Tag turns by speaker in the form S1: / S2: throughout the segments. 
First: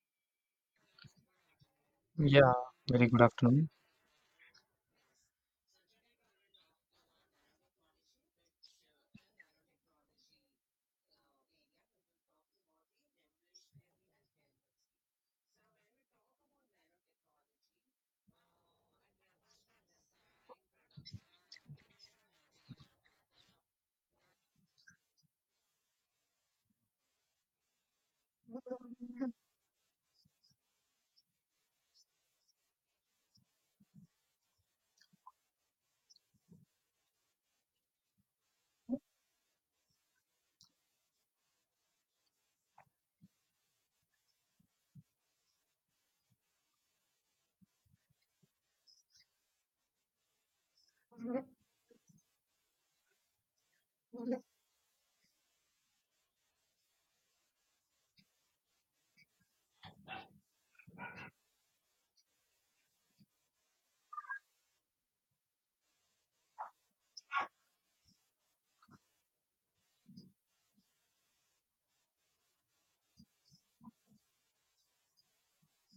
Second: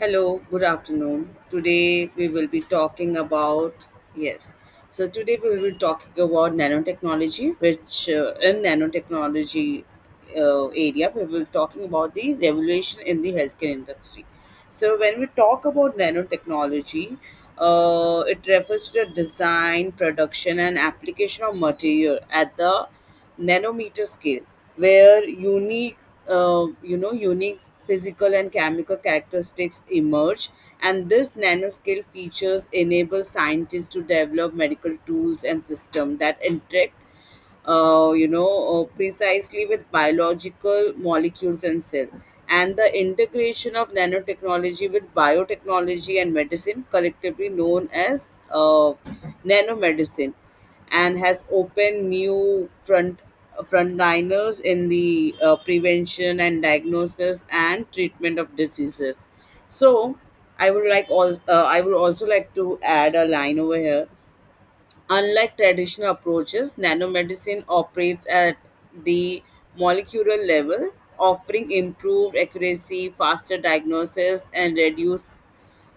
S1: Hello, good afternoon. Today we will
S2: Yeah,
S1: be
S2: very
S1: talking
S2: good afternoon.
S1: about. Yes. So today we will be talking about nanotechnology, which in nanotechnology area we will be talking about the revolution in the healthcare industry. So when we talk about nanotechnology, it refers to the design, production, and application of material at the nanometer scale where unique unique physical and chemical characteristics emerge, and this nanoscale features enable scientists to develop medical tools and systems that interact precisely with biological molecules and cell. And the integration of nanotechnology with biotechnology and medicine, collectively known as nanomedicine, and has opened new frontliners in the prevention and diagnosis and treatment of diseases. So, I would also like to add a line over here. Unlike traditional approaches, nanomedicine operates at the molecular level, offering improved accuracy, faster diagnosis, and reduced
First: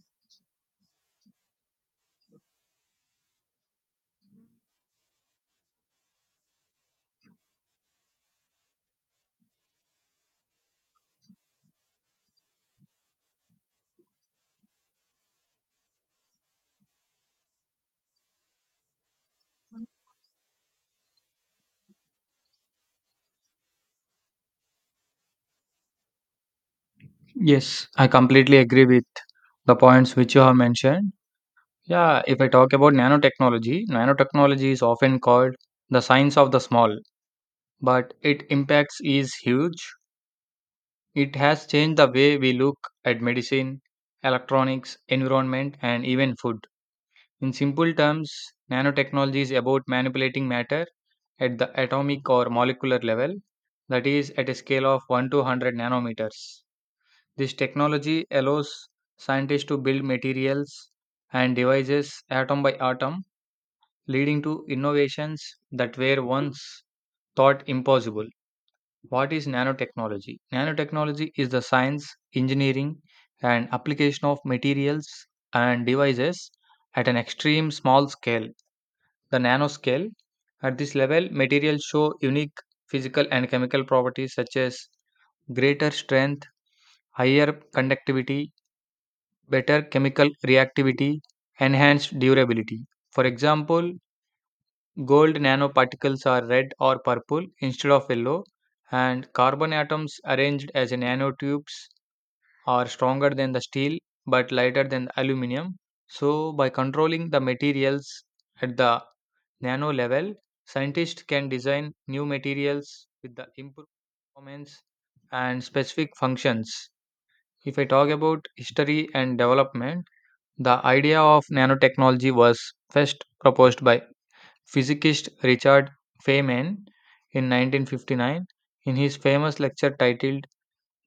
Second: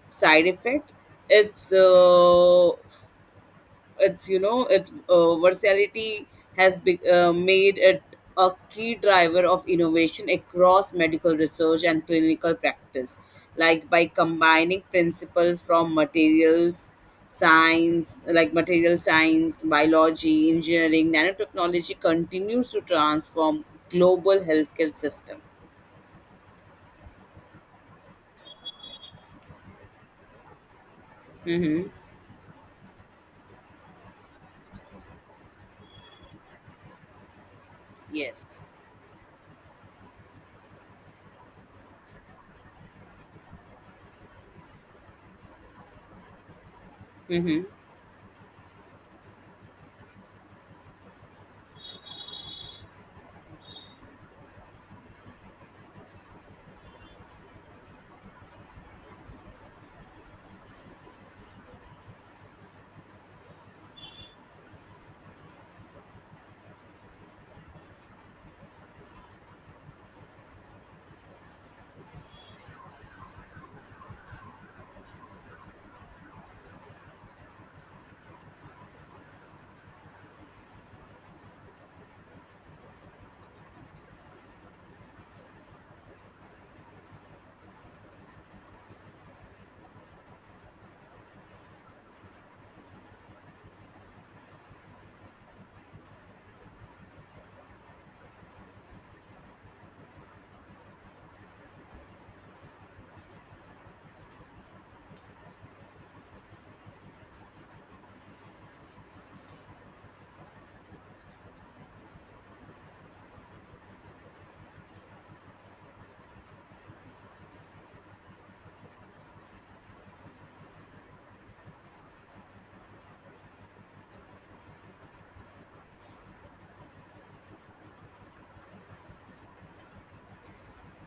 S1: side effect. Its uh, its versatility has made it a key driver of innovation across medical research and clinical practice. Like, by combining principles from materials science, like material science, biology, engineering, nanotechnology continues to transform global healthcare system.
S2: Yes, I completely agree with the points which you have mentioned.
S1: Mm-hmm.
S2: Yeah, if I talk about nanotechnology, nanotechnology is often called the science of the small, but its
S1: Yes.
S2: impacts is huge. It has changed the way we look at medicine, electronics, environment, and even food. In
S1: Mm-hmm.
S2: simple terms, nanotechnology is about manipulating matter at the atomic or molecular level, that is, at a scale of 1 to 100 nanometers. This technology allows scientists to build materials and devices atom by atom, leading to innovations that were once thought impossible. What is nanotechnology? Nanotechnology is the science, engineering, and application of materials and devices at an extreme small scale, the nanoscale. At this level, materials show unique physical and chemical properties such as greater strength, higher conductivity, better chemical reactivity, enhanced durability. For example, gold nanoparticles are red or purple instead of yellow, and carbon atoms arranged as nanotubes are stronger than the steel but lighter than the aluminum. So, by controlling the materials at the nano level, scientists can design new materials with the improved performance and specific functions. If I talk about history and development, the idea of nanotechnology was first proposed by physicist Richard Feynman in 1959 in his famous lecture titled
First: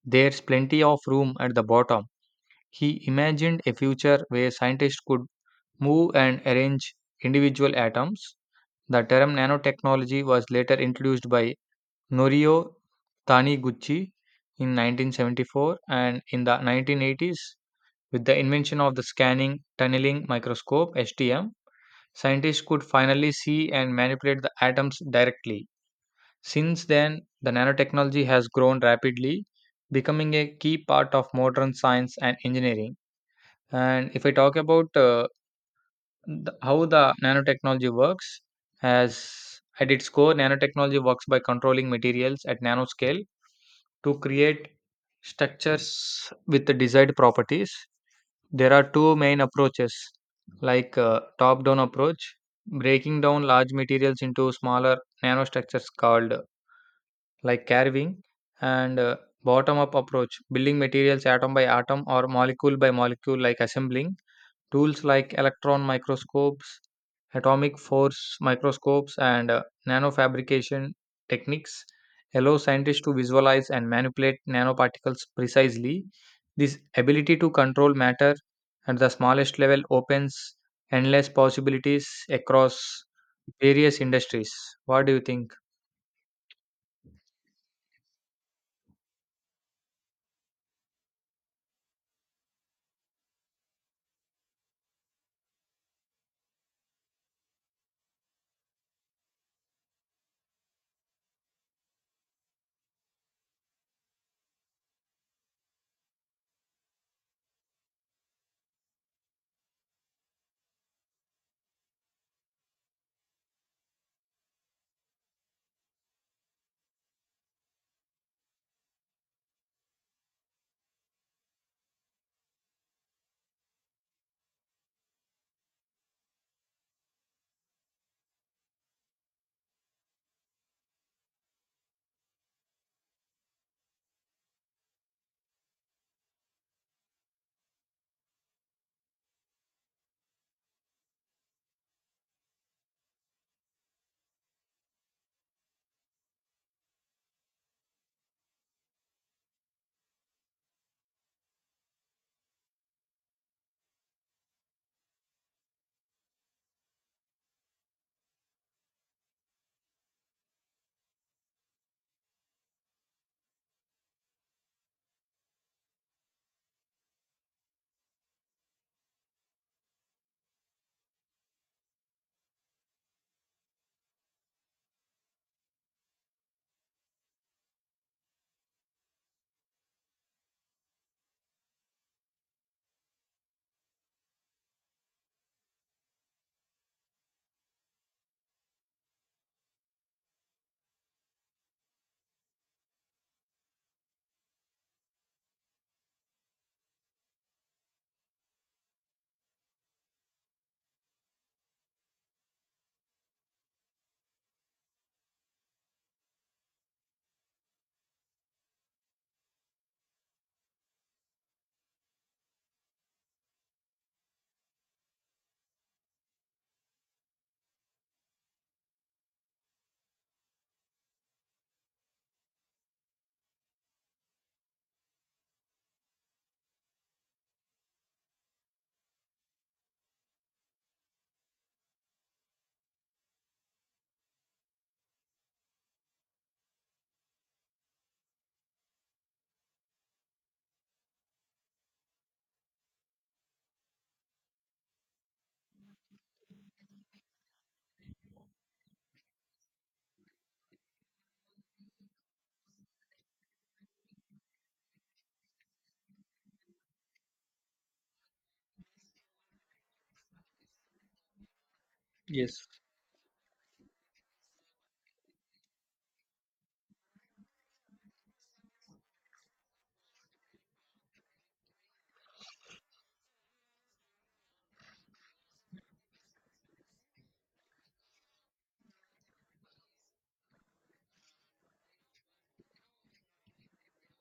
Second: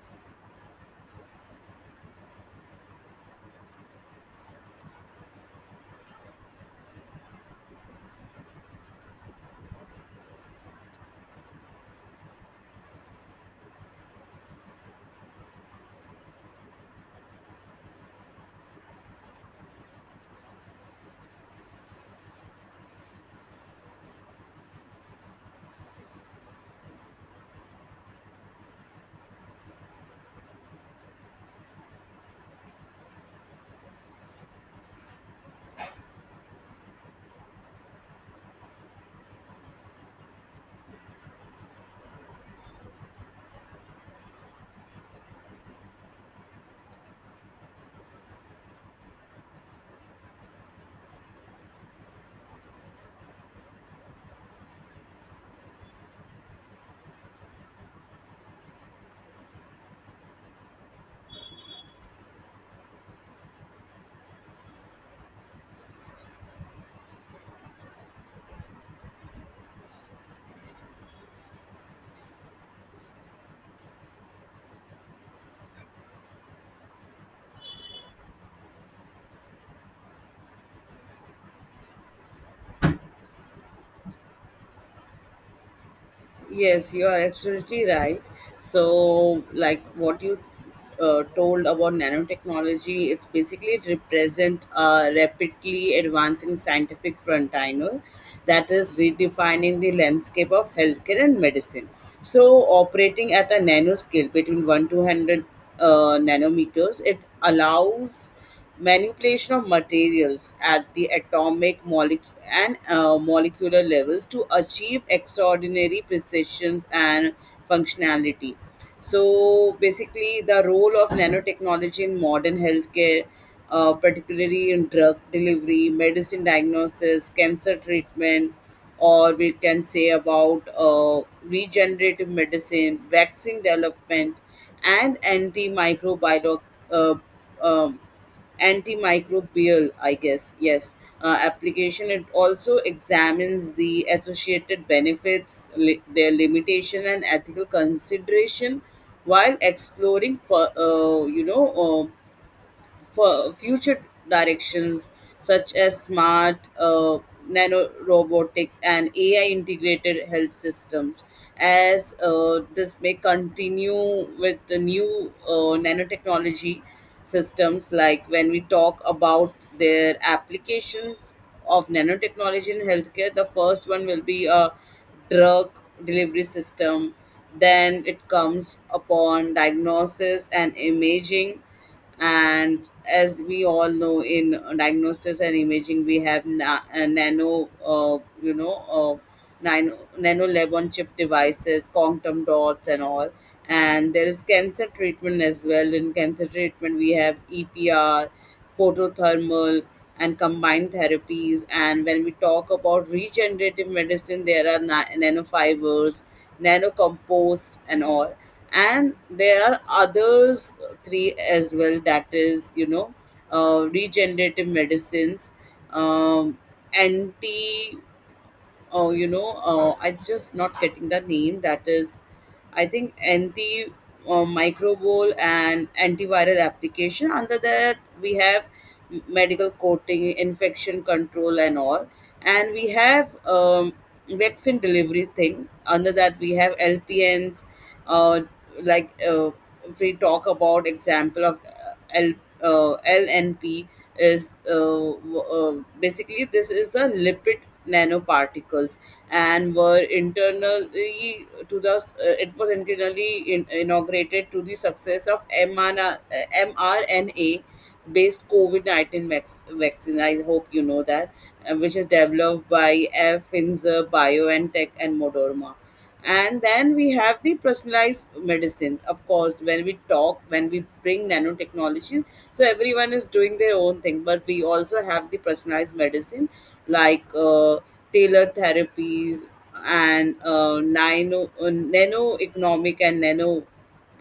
S2: There's Plenty of Room at the Bottom. He imagined a future where scientists could move and arrange individual atoms. The term nanotechnology was later introduced by Norio Taniguchi in 1974, and in the 1980s, with the invention of the scanning tunneling microscope STM, scientists could finally see and manipulate the atoms directly. Since then, the nanotechnology has grown rapidly, becoming a key part of modern science and engineering. And if I talk about the, how the nanotechnology works, as at its core, nanotechnology works by controlling materials at nanoscale to create structures with the desired properties. There are two main approaches, like top-down approach, breaking down large materials into smaller nanostructures called like carving, and bottom-up approach, building materials atom by atom or molecule by molecule, like assembling. Tools like electron microscopes, atomic force microscopes, and nanofabrication techniques allow scientists to visualize and manipulate nanoparticles precisely. This ability to control matter at the smallest level opens endless possibilities across various industries. What do you think?
S1: Yes, you are absolutely right. So, like what you told about nanotechnology, it's basically it represent a rapidly advancing scientific frontier that is redefining the landscape of healthcare and medicine. So, operating at a nano scale between 1 to 100 nanometers, it allows manipulation of materials at the atomic molecule and molecular levels to achieve extraordinary precisions and functionality. So basically, the role of nanotechnology in modern healthcare, particularly in drug delivery, medicine, diagnosis, cancer treatment, or we can say about regenerative medicine, vaccine development, and antimicrobial uh, um, antimicrobial I guess. Yes. Application, it also examines the associated benefits, their limitation and ethical consideration, while exploring for you know for future directions such as smart nanorobotics and AI integrated health systems. As this may continue with the new nanotechnology systems, like when we talk about their applications of nanotechnology in healthcare, the first one will be a drug delivery system. Then it comes upon diagnosis and imaging, and as we all know, in diagnosis and imaging we have na- nano you know uh, nano, nano lab on chip devices, quantum dots, and all. And there is cancer treatment as well. In cancer treatment we have EPR, photothermal, and combined therapies. And when we talk about regenerative medicine, there are nanofibers, nanocompost, and all. And there are others three as well. That is, regenerative medicines, um, anti Oh, I'm just not getting the name. That is, I think anti microbial and antiviral application. Under that, we have medical coating, infection control, and all. And we have vaccine delivery thing. Under that, we have LPNs, uh, like. If we talk about example of LNP is basically this is a lipid nanoparticles, and were internally to the s- it was internally inaugurated to the success of mRNA, mRNA based COVID-19 vaccine. I hope you know that, which is
S2: Yes,
S1: developed by F. Pfizer, BioNTech, and Moderna. And then we have the personalized medicine, of course, when we bring nanotechnology. So everyone is doing their own thing, but we also have the personalized medicine, like tailored therapies and nano economic and nano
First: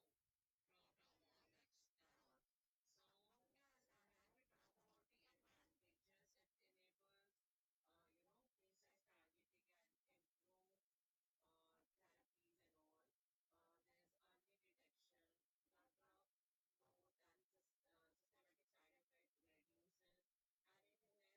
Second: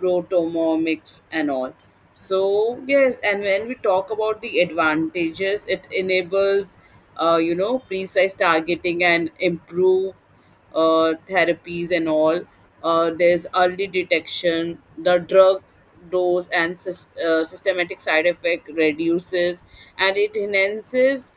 S1: protomomics and all. So yes, and when we talk about the advantages, it enables precise targeting and improve therapies and all. There's early detection, the drug dose and systematic side effect reduces, and it enhances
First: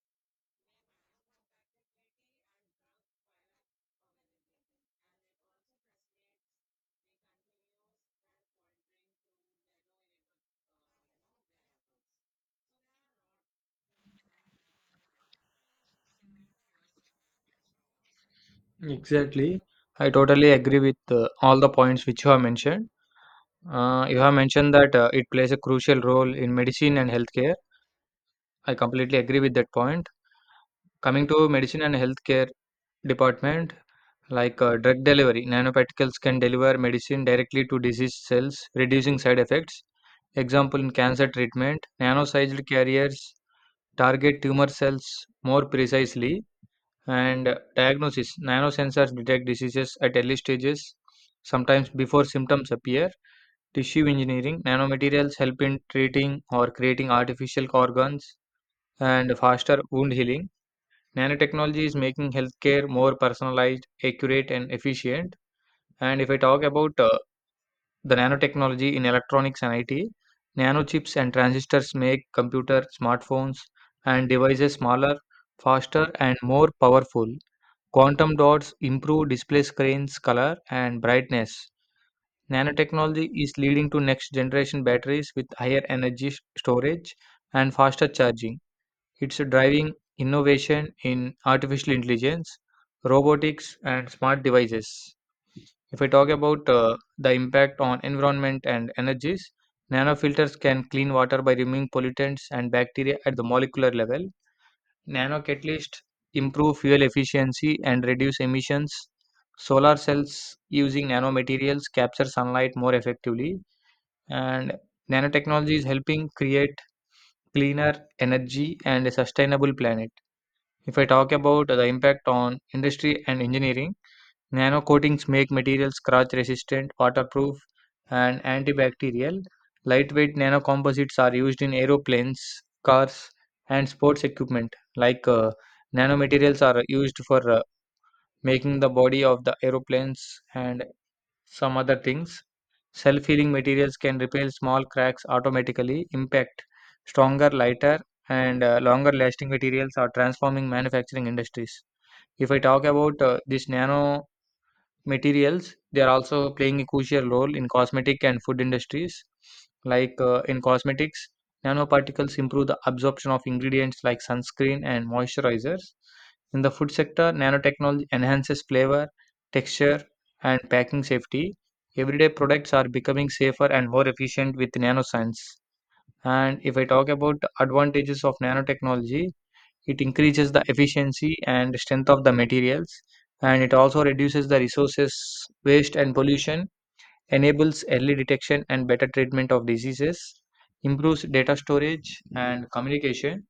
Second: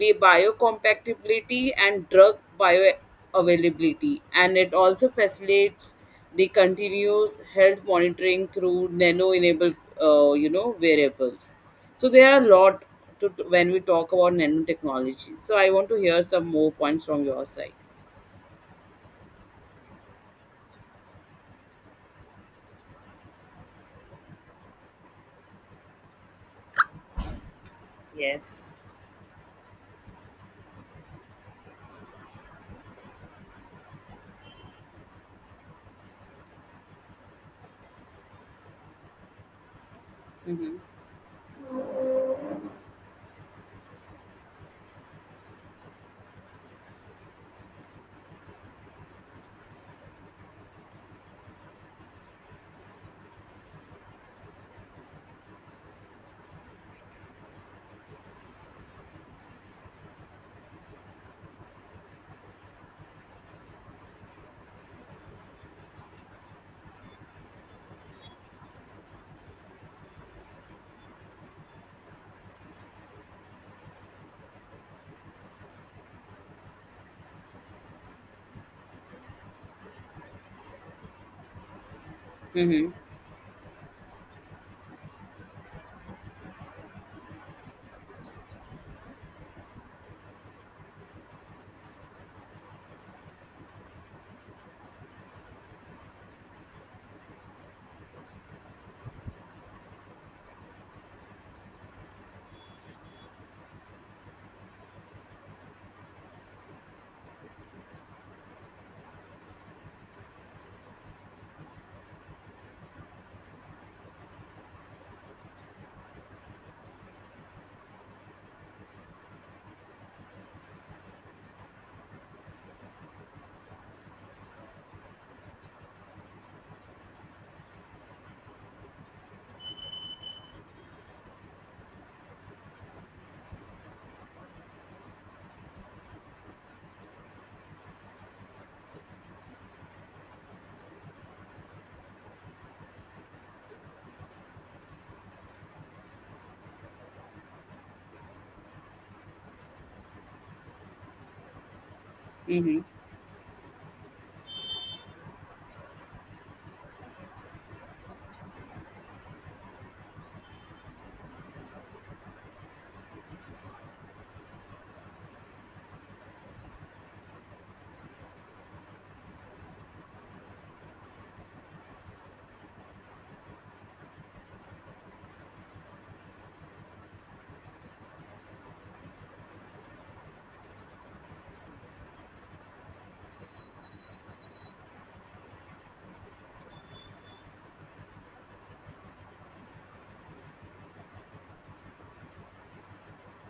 S1: the biocompatibility and drug bioavailability, and it also facilitates the continuous health monitoring through nano-enabled, variables. So there are a lot when we talk about nanotechnology. So I want to hear some more points from your side.
S2: exactly. I totally agree with all the points which you have mentioned. You have mentioned that it plays a crucial role in medicine and healthcare.
S1: Yes.
S2: I completely agree with that point. Coming to medicine and healthcare department, like drug delivery, nanoparticles can deliver medicine directly to disease cells, reducing side effects.
S1: Mm-hmm.
S2: Example in cancer treatment, nano-sized carriers target tumor cells more precisely, and diagnosis, nanosensors detect diseases at early stages, sometimes before symptoms appear. Tissue engineering nanomaterials help in treating or creating artificial organs and faster wound healing. Nanotechnology is making healthcare more personalized, accurate, and efficient. And if I talk about the nanotechnology in electronics and IT, nanochips and transistors make computer, smartphones, and devices smaller, faster, and more powerful. Quantum dots improve display screens, color, and brightness.
S1: Mm-hmm.
S2: Nanotechnology is leading to next generation batteries with higher energy storage and faster charging. It's driving innovation in artificial intelligence, robotics, and smart devices. If I talk about the impact on environment and energies, nanofilters can clean water by removing pollutants and bacteria at the molecular level. Nano catalysts improve fuel efficiency and reduce emissions. Solar cells using nanomaterials capture sunlight more effectively, and nanotechnology is helping create cleaner energy and a sustainable planet. If I talk about the impact on industry and engineering, nano coatings make materials scratch resistant, waterproof, and antibacterial. Lightweight nanocomposites are used in aeroplanes, cars, and sports equipment. Like nanomaterials are used for making the body of the aeroplanes and some other things. Self healing materials can repair small cracks automatically, impact stronger, lighter, and longer lasting materials are transforming manufacturing industries. If I
S1: Mm-hmm.
S2: talk about this nano materials. They are also playing a crucial role in cosmetic and food industries. Like in cosmetics, nanoparticles improve the absorption of ingredients like sunscreen and moisturizers. In the food sector, nanotechnology enhances flavor, texture, and packing safety. Everyday products are becoming safer and more efficient with nanoscience. And if I talk about advantages of nanotechnology, it increases the efficiency and strength of the materials, and it also reduces the resources waste and pollution, enables early detection and better treatment of diseases, improves data storage and communication,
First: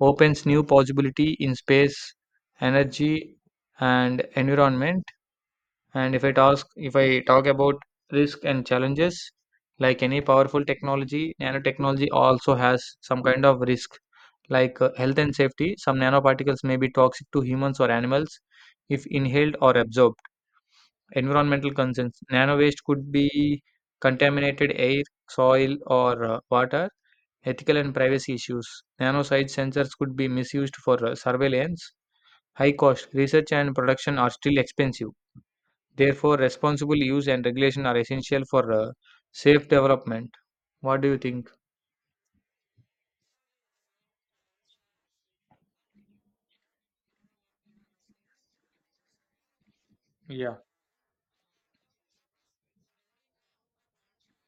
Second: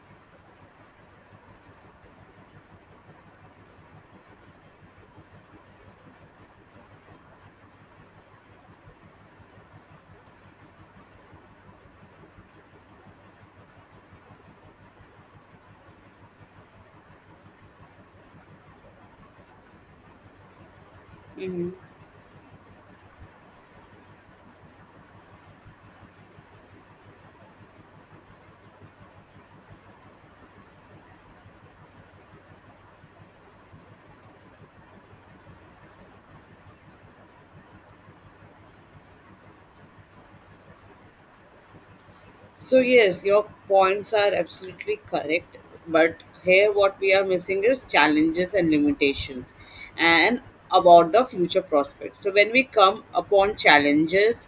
S2: opens new possibility in space, energy, and environment. And if I talk about risk and challenges, like any powerful technology, nanotechnology also has some kind of risk, like health and safety, some nanoparticles may be toxic to humans or animals if inhaled or absorbed. Environmental
S1: Mm-hmm.
S2: concerns, nano waste could be contaminated air, soil, or water. Ethical and privacy issues, nanosized sensors could be misused for surveillance. High cost, research and production are still expensive. Therefore, responsible use and regulation are essential for safe development. What do you think?
S1: So yes, your points are absolutely correct. But here, what we are missing is challenges and limitations, and
S2: Yeah.
S1: about the future prospects. So when we come upon challenges,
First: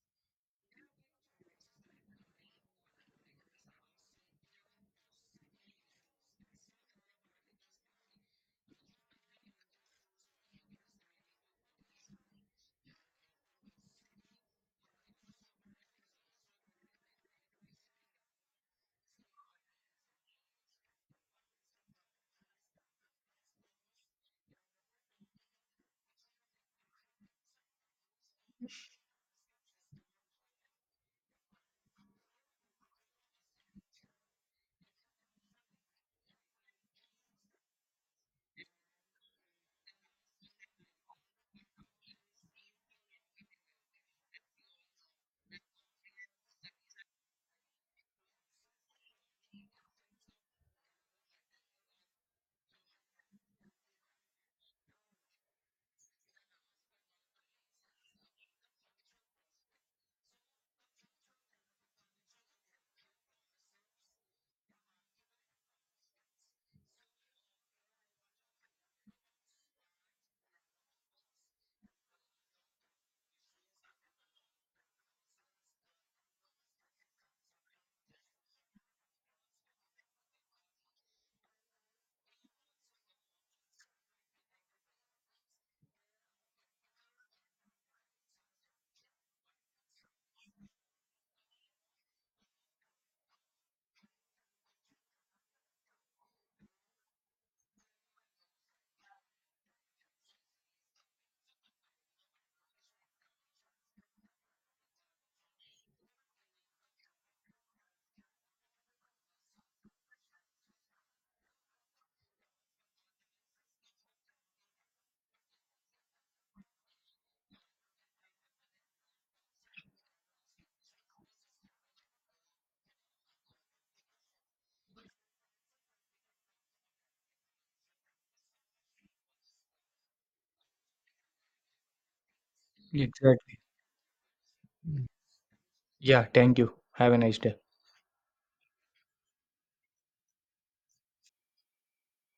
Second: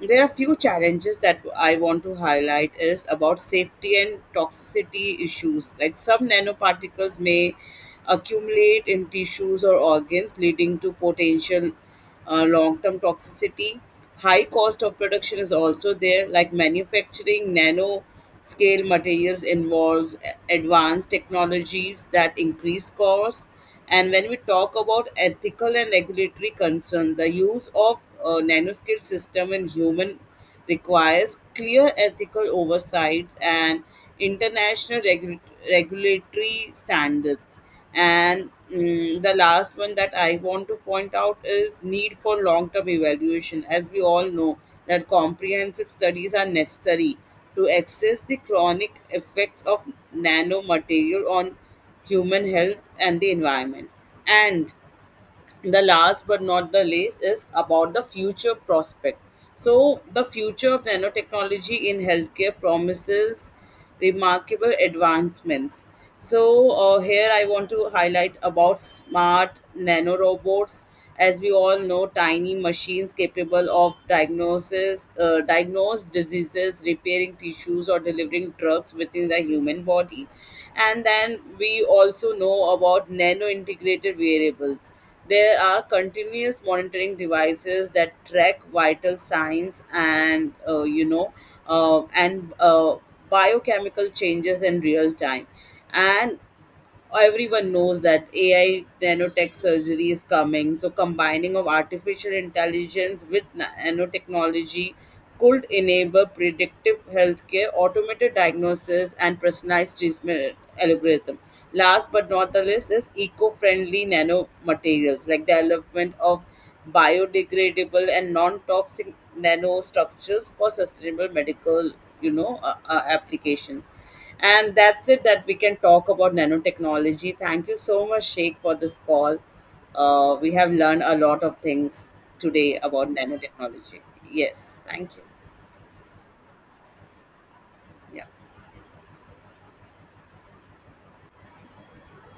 S1: there are few challenges that I want to highlight is about safety and toxicity issues. Like, some nanoparticles may accumulate in tissues or organs, leading to potential long term toxicity. High cost of production is also there, like manufacturing nano scale materials involves advanced technologies that increase costs. And when we talk about ethical and regulatory concern, the use of nanoscale system in human requires clear ethical oversights and international regulatory standards. And the last one that I want to point out is need for long-term evaluation. As we all know, that comprehensive studies are necessary to assess the chronic effects of nanomaterial on human health and the environment. And the last but not the least is about the future prospect. So the future of nanotechnology in healthcare promises remarkable advancements. So here I want to highlight about smart nanorobots. As we all know, tiny machines capable of diagnose diseases, repairing tissues, or delivering drugs within the human body. And then we also know about nano integrated variables. There are continuous monitoring devices that track vital signs and you know and biochemical changes in real time. And everyone knows that AI nanotech surgery is coming. So combining of artificial intelligence with nanotechnology could enable predictive healthcare, automated diagnosis, and personalized treatment algorithm. Last but not the least is eco-friendly nanomaterials, like development of biodegradable and non-toxic nanostructures for sustainable medical, applications. And that's it that we can talk about nanotechnology. Thank you so much, Sheikh, for this call. We have learned a lot of things today about
S2: Exactly.
S1: nanotechnology. Yes,
S2: Mm.
S1: thank you.
S2: Yeah, thank you. Have a nice day.
S1: Yeah.